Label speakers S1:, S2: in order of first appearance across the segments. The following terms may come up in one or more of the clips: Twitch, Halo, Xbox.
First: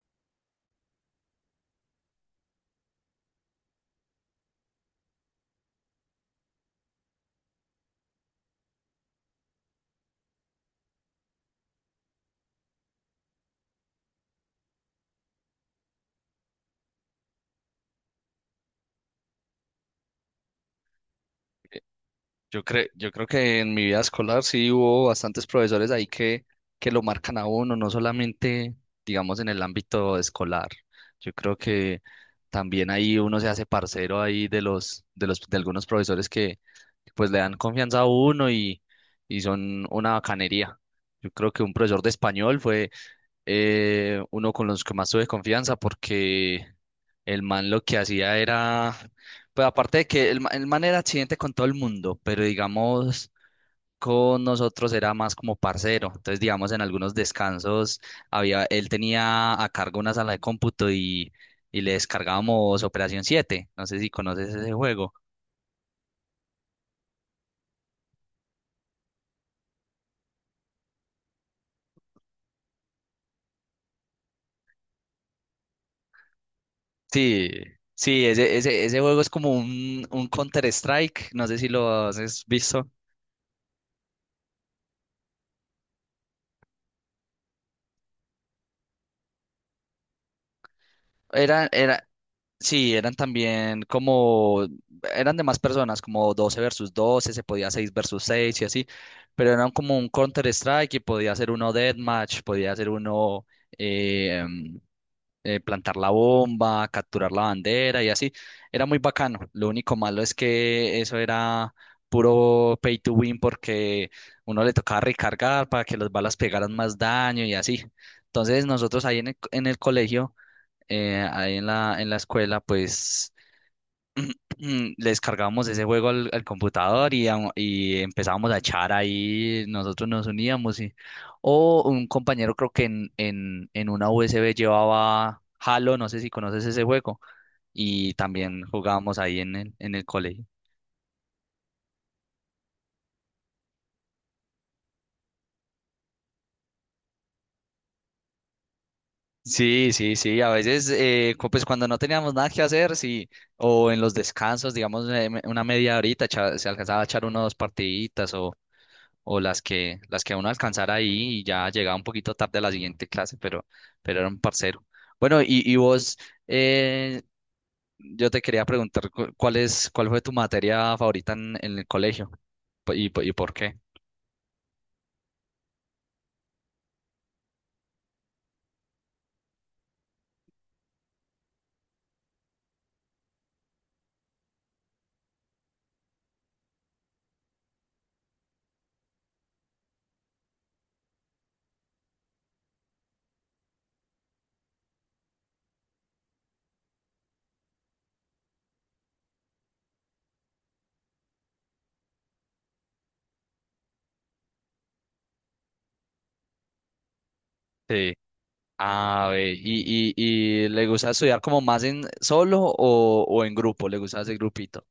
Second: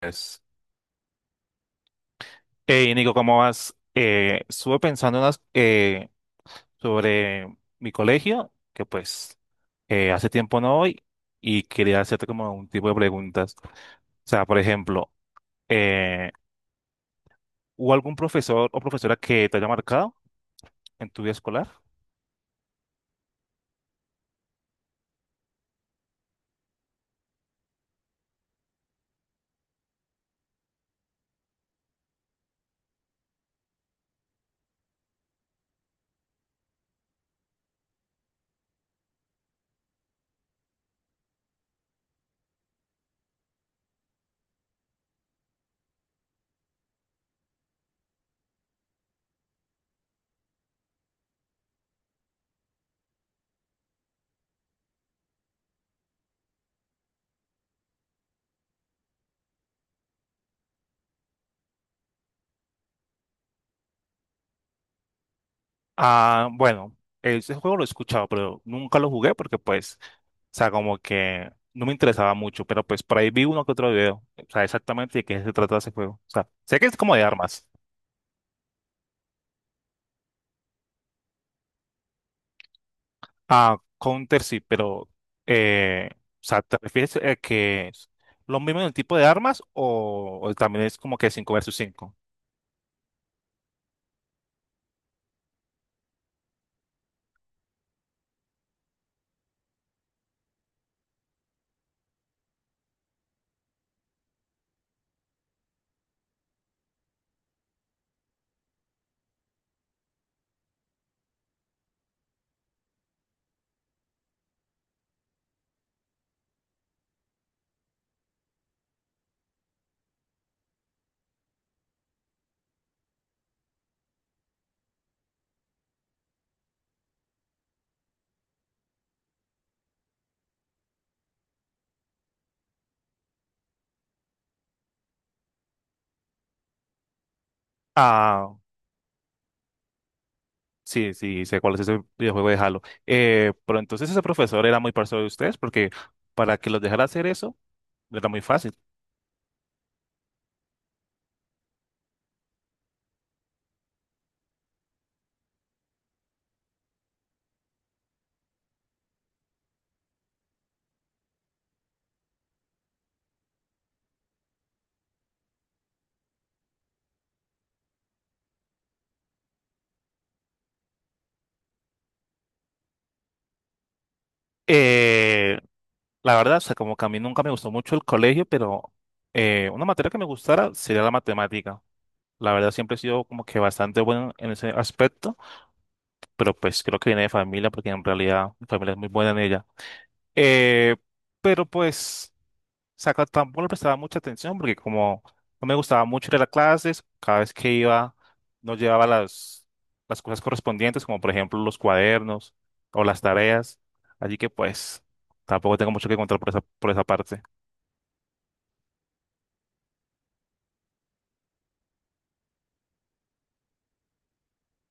S1: Pues, Hey, Nico, ¿cómo vas? Estuve pensando unas, sobre mi colegio, que pues hace tiempo no voy, y quería hacerte como un tipo de preguntas. O sea, por ejemplo, eh, ¿hubo algún profesor o profesora que te haya marcado en tu vida escolar?
S2: Yo creo que en mi vida escolar sí hubo bastantes profesores ahí que lo marcan a uno, no solamente, digamos, en el ámbito escolar. Yo creo que también ahí uno se hace parcero ahí de algunos profesores que pues le dan confianza a uno y son una bacanería. Yo creo que un profesor de español fue uno con los que más tuve confianza porque el man lo que hacía era, pues aparte de que el man era accidente con todo el mundo, pero digamos con nosotros era más como parcero. Entonces, digamos, en algunos descansos había, él tenía a cargo una sala de cómputo y le descargábamos Operación siete. No sé si conoces ese juego.
S1: Ah, bueno, ese juego lo he escuchado, pero nunca lo jugué porque pues, o sea, como que no me interesaba mucho, pero pues por ahí vi uno que otro video, o sea, exactamente de qué se trata ese juego. O sea, sé que es como de
S2: Sí,
S1: armas.
S2: sí, ese juego es como un Counter-Strike, no sé si lo has visto.
S1: Ah, Counter sí, pero o sea, ¿te refieres a que es lo mismo en el tipo de armas o también es como que 5
S2: Era,
S1: versus
S2: era,
S1: cinco?
S2: Sí, eran también como, eran de más personas, como 12 versus 12, se podía 6 versus 6 y así, pero eran como un Counter Strike y podía ser uno Deathmatch, podía ser uno eh, em, plantar la bomba, capturar la bandera y así. Era muy bacano. Lo único malo es que eso era puro pay to win porque uno le tocaba recargar para que las balas pegaran más daño y así. Entonces nosotros ahí en el colegio ahí en la escuela, pues le descargábamos ese juego al computador y, y empezábamos a echar ahí, nosotros nos uníamos. Y, o un compañero creo que en una USB llevaba Halo, no sé si conoces ese juego, y
S1: Ah,
S2: también jugábamos ahí en el colegio.
S1: sí, sí, sé cuál es ese videojuego de Halo. Pero entonces ese profesor era muy parcial de ustedes porque para que los dejara hacer eso era muy fácil.
S2: Sí, sí, sí, a veces, pues cuando no teníamos nada que hacer, sí, o en los descansos, digamos, una media horita, se alcanzaba a echar unas dos partiditas, o las que uno alcanzara ahí y ya llegaba un poquito tarde a la siguiente clase, pero era un parcero. Bueno, y vos, eh, yo te quería preguntar cuál fue tu materia favorita en el colegio. ¿Y por qué?
S1: Eh, la verdad, o sea, como que a mí nunca me gustó mucho el colegio, pero una materia que me gustara sería la matemática. La verdad, siempre he sido como que bastante bueno en ese aspecto, pero pues creo que viene de familia porque en realidad mi familia es muy buena en ella. Eh, pero pues, saca tampoco le prestaba mucha atención porque como no me gustaba mucho ir a las clases, cada vez que iba no llevaba las cosas correspondientes, como por ejemplo los cuadernos o las tareas. Así que pues, tampoco tengo mucho que contar por esa parte.
S2: Sí. Ah, ve, y le gusta estudiar como más en solo o en grupo, le gusta ese grupito.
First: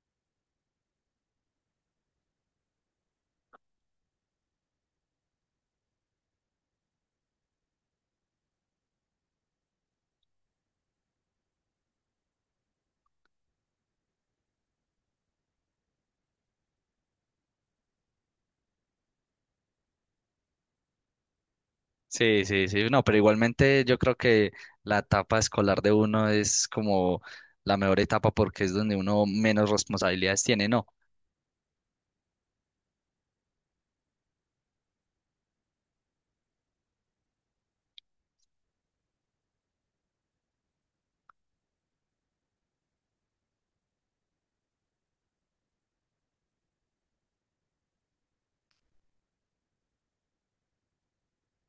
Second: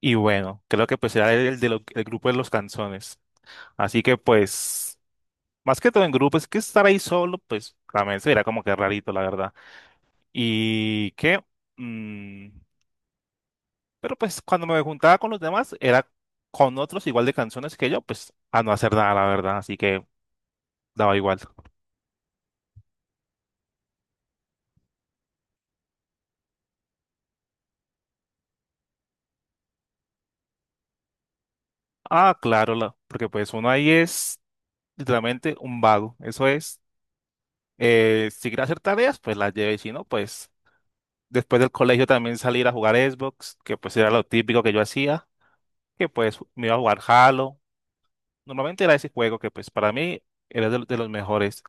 S1: Y bueno, creo que pues era el, del grupo de los canzones. Así que pues, más que todo en grupo, es que estar ahí solo, pues, también se verá como que rarito, la verdad. Y que, mm, pero pues cuando me juntaba con los demás, era con otros igual de canciones que yo, pues a no hacer nada, la verdad, así que daba igual.
S2: Sí, sí, sí, no, pero igualmente yo creo que la etapa escolar de uno es como la mejor etapa porque es donde uno menos responsabilidades tiene, ¿no?
S1: Ah, claro, la- porque pues uno ahí es literalmente un vago, eso es. Si quiere hacer tareas, pues las lleve, y si no, pues después del colegio también salir a jugar Xbox, que pues era lo típico que yo hacía, que pues me iba a jugar Halo. Normalmente era ese juego que pues para mí era de los mejores.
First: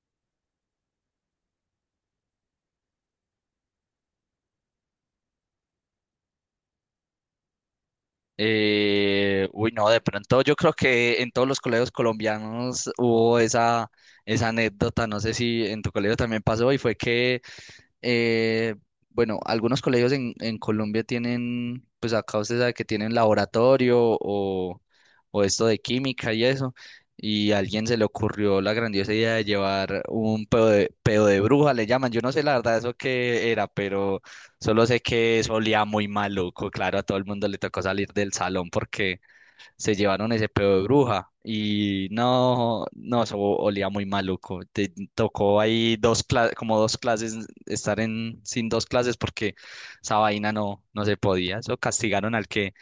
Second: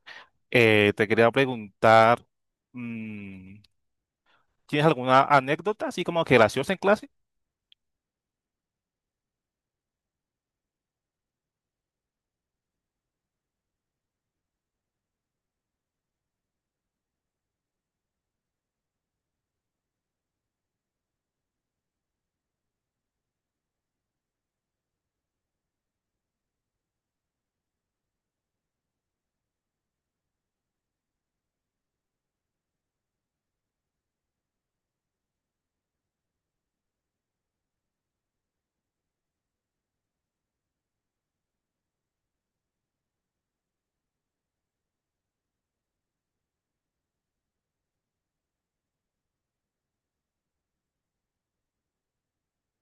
S1: Te quería preguntar, mm, ¿tienes alguna anécdota así como que graciosa en clase?
S2: Uy, no, de pronto yo creo que en todos los colegios colombianos hubo esa, esa anécdota, no sé si en tu colegio también pasó, y fue que eh, bueno, algunos colegios en Colombia tienen, pues acá usted sabe que tienen laboratorio o esto de química y eso, y a alguien se le ocurrió la grandiosa idea de llevar un pedo de bruja, le llaman, yo no sé la verdad eso qué era, pero solo sé que eso olía muy maluco, claro, a todo el mundo le tocó salir del salón porque se llevaron ese pedo de bruja y no, no, eso olía muy maluco. Te tocó ahí como dos clases, estar en, sin dos clases porque esa vaina no, no se podía. Eso castigaron al que,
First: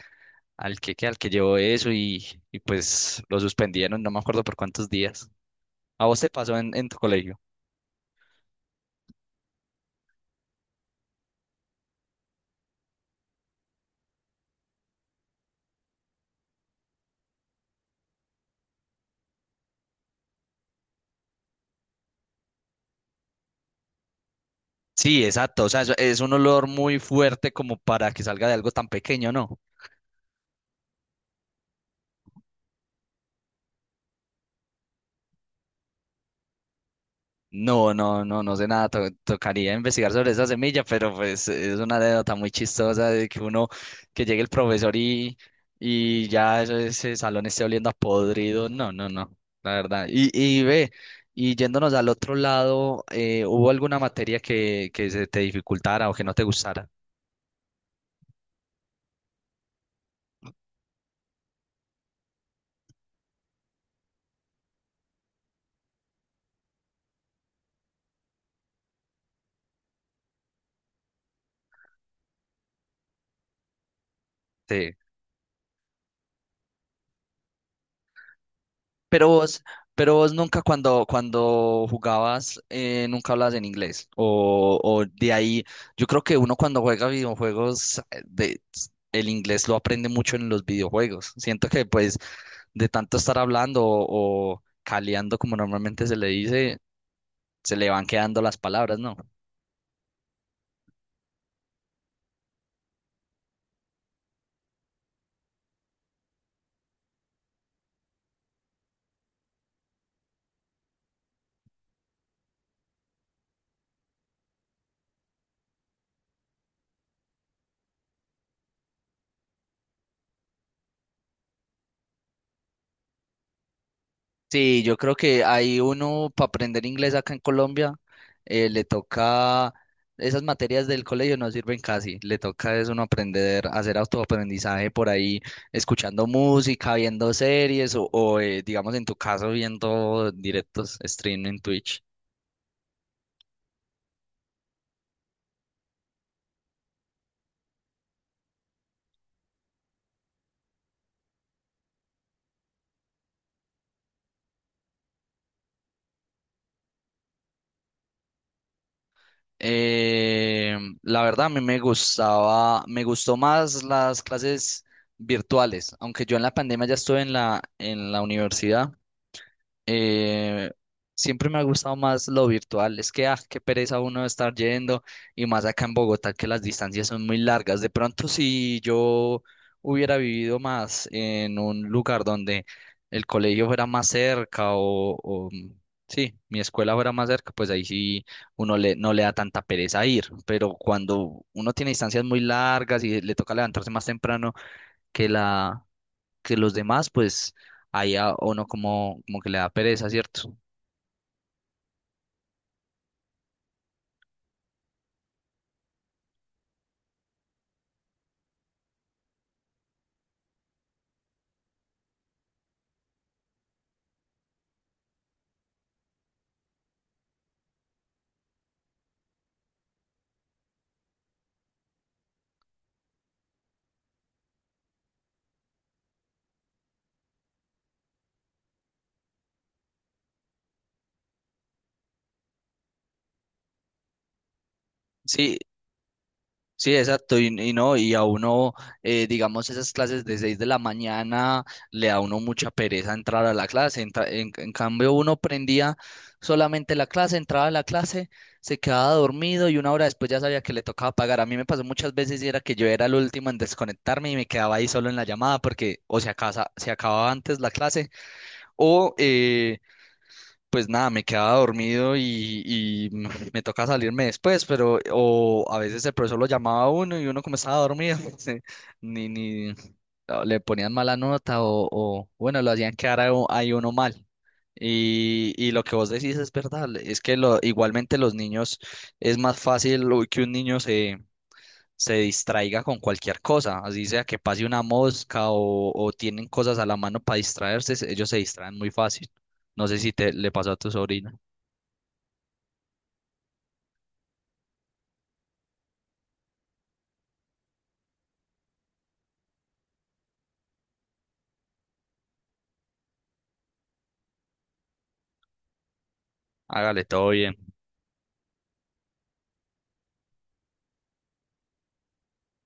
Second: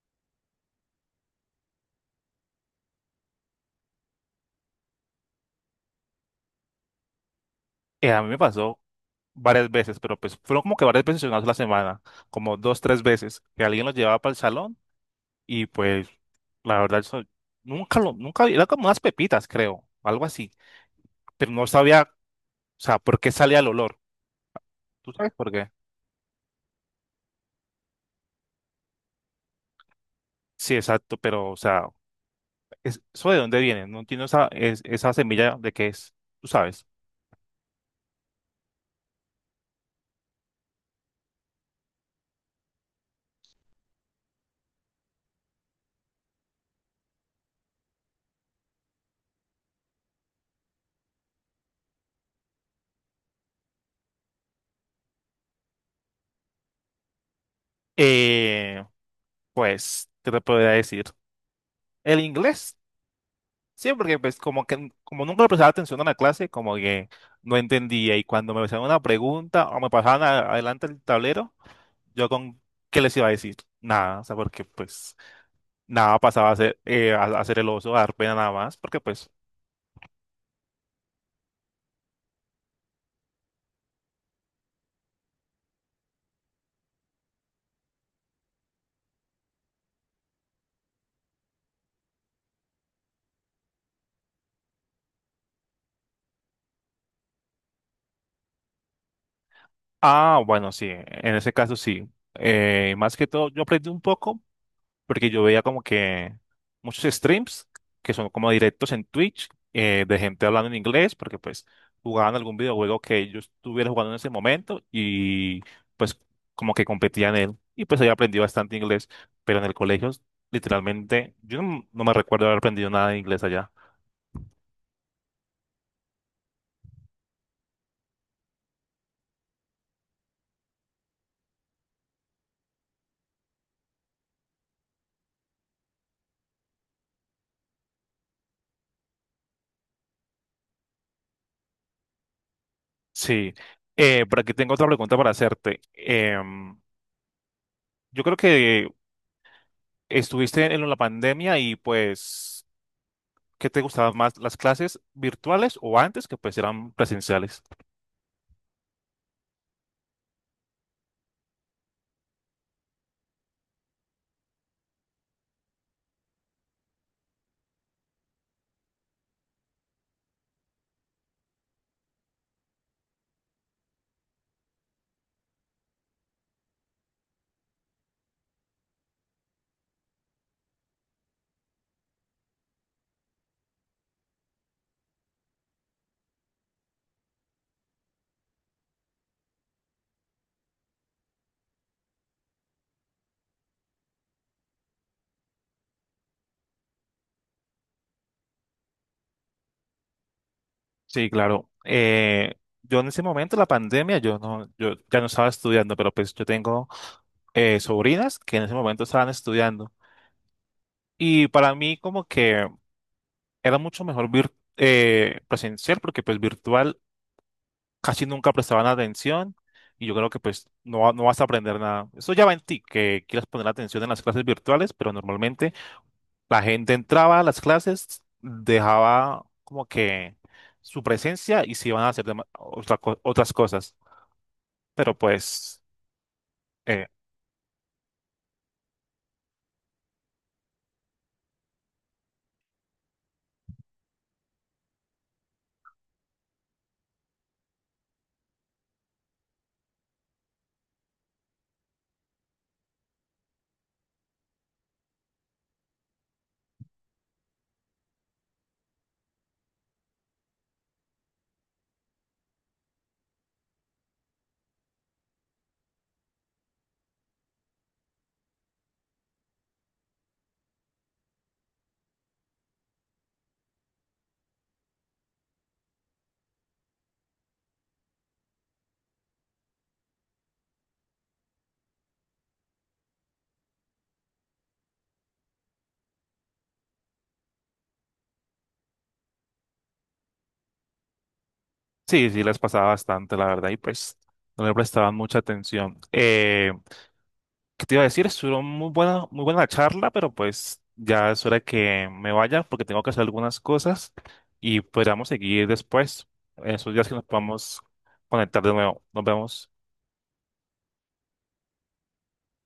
S2: al que llevó eso y pues lo suspendieron, no me acuerdo por cuántos días. ¿A vos te pasó en tu colegio?
S1: A mí me pasó varias veces, pero pues fueron como que varias veces en una sola semana, como dos, tres veces, que alguien los llevaba para el salón y pues la verdad eso nunca lo, nunca, era como unas pepitas creo, algo así, pero no sabía, o sea, por qué salía el olor. ¿Tú
S2: Sí,
S1: sabes por
S2: exacto, o
S1: qué?
S2: sea, es un olor muy fuerte como para que salga de algo tan pequeño, ¿no?
S1: Sí, exacto, pero o sea... es- ¿eso de dónde viene? No entiendo esa, es- esa semilla de qué es, tú sabes.
S2: No, no, no, no sé nada, tocaría investigar sobre esa semilla, pero pues es una anécdota muy chistosa de que uno, que llegue el profesor y ya ese salón esté oliendo a podrido, no, no, no, la verdad. Y ve, y yéndonos al otro lado, ¿hubo alguna materia que se te dificultara o que no te gustara?
S1: Eh, pues, ¿qué te podría decir? El inglés, sí, porque pues como que como nunca le prestaba atención a la clase, como que no entendía y cuando me hacían una pregunta o me pasaban a- adelante el tablero, yo con ¿qué les iba a decir? Nada, o sea, porque
S2: Sí.
S1: pues nada pasaba a ser el oso, a dar pena nada más, porque
S2: Pero
S1: pues,
S2: vos, pero vos nunca cuando, cuando jugabas, nunca hablabas en inglés. O de ahí, yo creo que uno cuando juega videojuegos, el inglés lo aprende mucho en los videojuegos. Siento que pues de tanto estar hablando o caleando, como normalmente se le dice, se le van quedando las palabras, ¿no?
S1: ah, bueno, sí, en ese caso sí. Más que todo, yo aprendí un poco porque yo veía como que muchos streams, que son como directos en Twitch, de gente hablando en inglés, porque pues jugaban algún videojuego que yo estuviera jugando en ese momento y pues como que competía en él y pues ahí aprendí bastante inglés, pero en el colegio literalmente yo no, no me recuerdo haber aprendido nada de inglés allá.
S2: Sí, yo creo que hay uno para aprender inglés acá en Colombia, le toca, esas materias del colegio no sirven casi, le toca es uno aprender, hacer autoaprendizaje por ahí, escuchando música, viendo series o, digamos en tu caso viendo directos stream en Twitch.
S1: Sí, por aquí tengo otra pregunta para hacerte. Yo creo que estuviste en la pandemia y pues... ¿Qué te gustaban más, las clases virtuales o antes que pues eran presenciales?
S2: La verdad a mí me gustaba, me gustó más las clases virtuales, aunque yo en la pandemia ya estuve en la universidad. Eh, siempre me ha gustado más lo virtual. Es que, ah, qué pereza uno estar yendo y más acá en Bogotá que las distancias son muy largas. De pronto, si yo hubiera vivido más en un lugar donde el colegio fuera más cerca o, sí, mi escuela fuera más cerca, pues ahí sí uno le, no le da tanta pereza ir. Pero cuando uno tiene distancias muy largas y le toca levantarse más temprano que la que los demás, pues ahí a uno como, como que le da pereza, ¿cierto?
S1: Sí, claro. Yo en ese momento, la pandemia, yo no, yo ya no estaba estudiando, pero pues yo tengo sobrinas que en ese momento estaban estudiando. Y para mí como que era mucho mejor vir- presencial porque pues virtual casi nunca prestaban atención y yo creo que pues no, va- no vas a aprender nada. Eso ya va en ti, que quieras poner atención en las clases virtuales, pero normalmente la gente entraba a las clases, dejaba como que su presencia y se iban a hacer dema- otra co- otras cosas. Pero
S2: Sí,
S1: pues,
S2: sí,
S1: eh,
S2: exacto, y no, y a uno, digamos, esas clases de 6 de la mañana, le da a uno mucha pereza entrar a la clase, en cambio uno prendía solamente la clase, entraba a la clase, se quedaba dormido y una hora después ya sabía que le tocaba pagar. A mí me pasó muchas veces y era que yo era el último en desconectarme y me quedaba ahí solo en la llamada porque o se acababa antes la clase o... pues nada, me quedaba dormido y, me toca salirme después, pero o a veces el profesor lo llamaba a uno y uno como estaba dormido, se- ni, ni o le ponían mala nota o, bueno, lo hacían quedar a ahí uno mal. Y lo que vos decís es verdad, es que lo, igualmente los niños es más fácil uy, que un niño se distraiga con cualquier cosa, así sea que pase una mosca o tienen cosas a la mano para distraerse, ellos se distraen muy fácil. No sé si te le pasó a tu sobrina.
S1: sí, sí les pasaba bastante, la verdad, y pues no le prestaban mucha atención. ¿Qué te iba a decir? Estuvo muy buena la charla, pero pues ya es hora que me vaya porque tengo que hacer algunas cosas y podríamos seguir después, en esos
S2: Hágale
S1: días que nos
S2: todo bien.
S1: podamos conectar de nuevo. Nos vemos.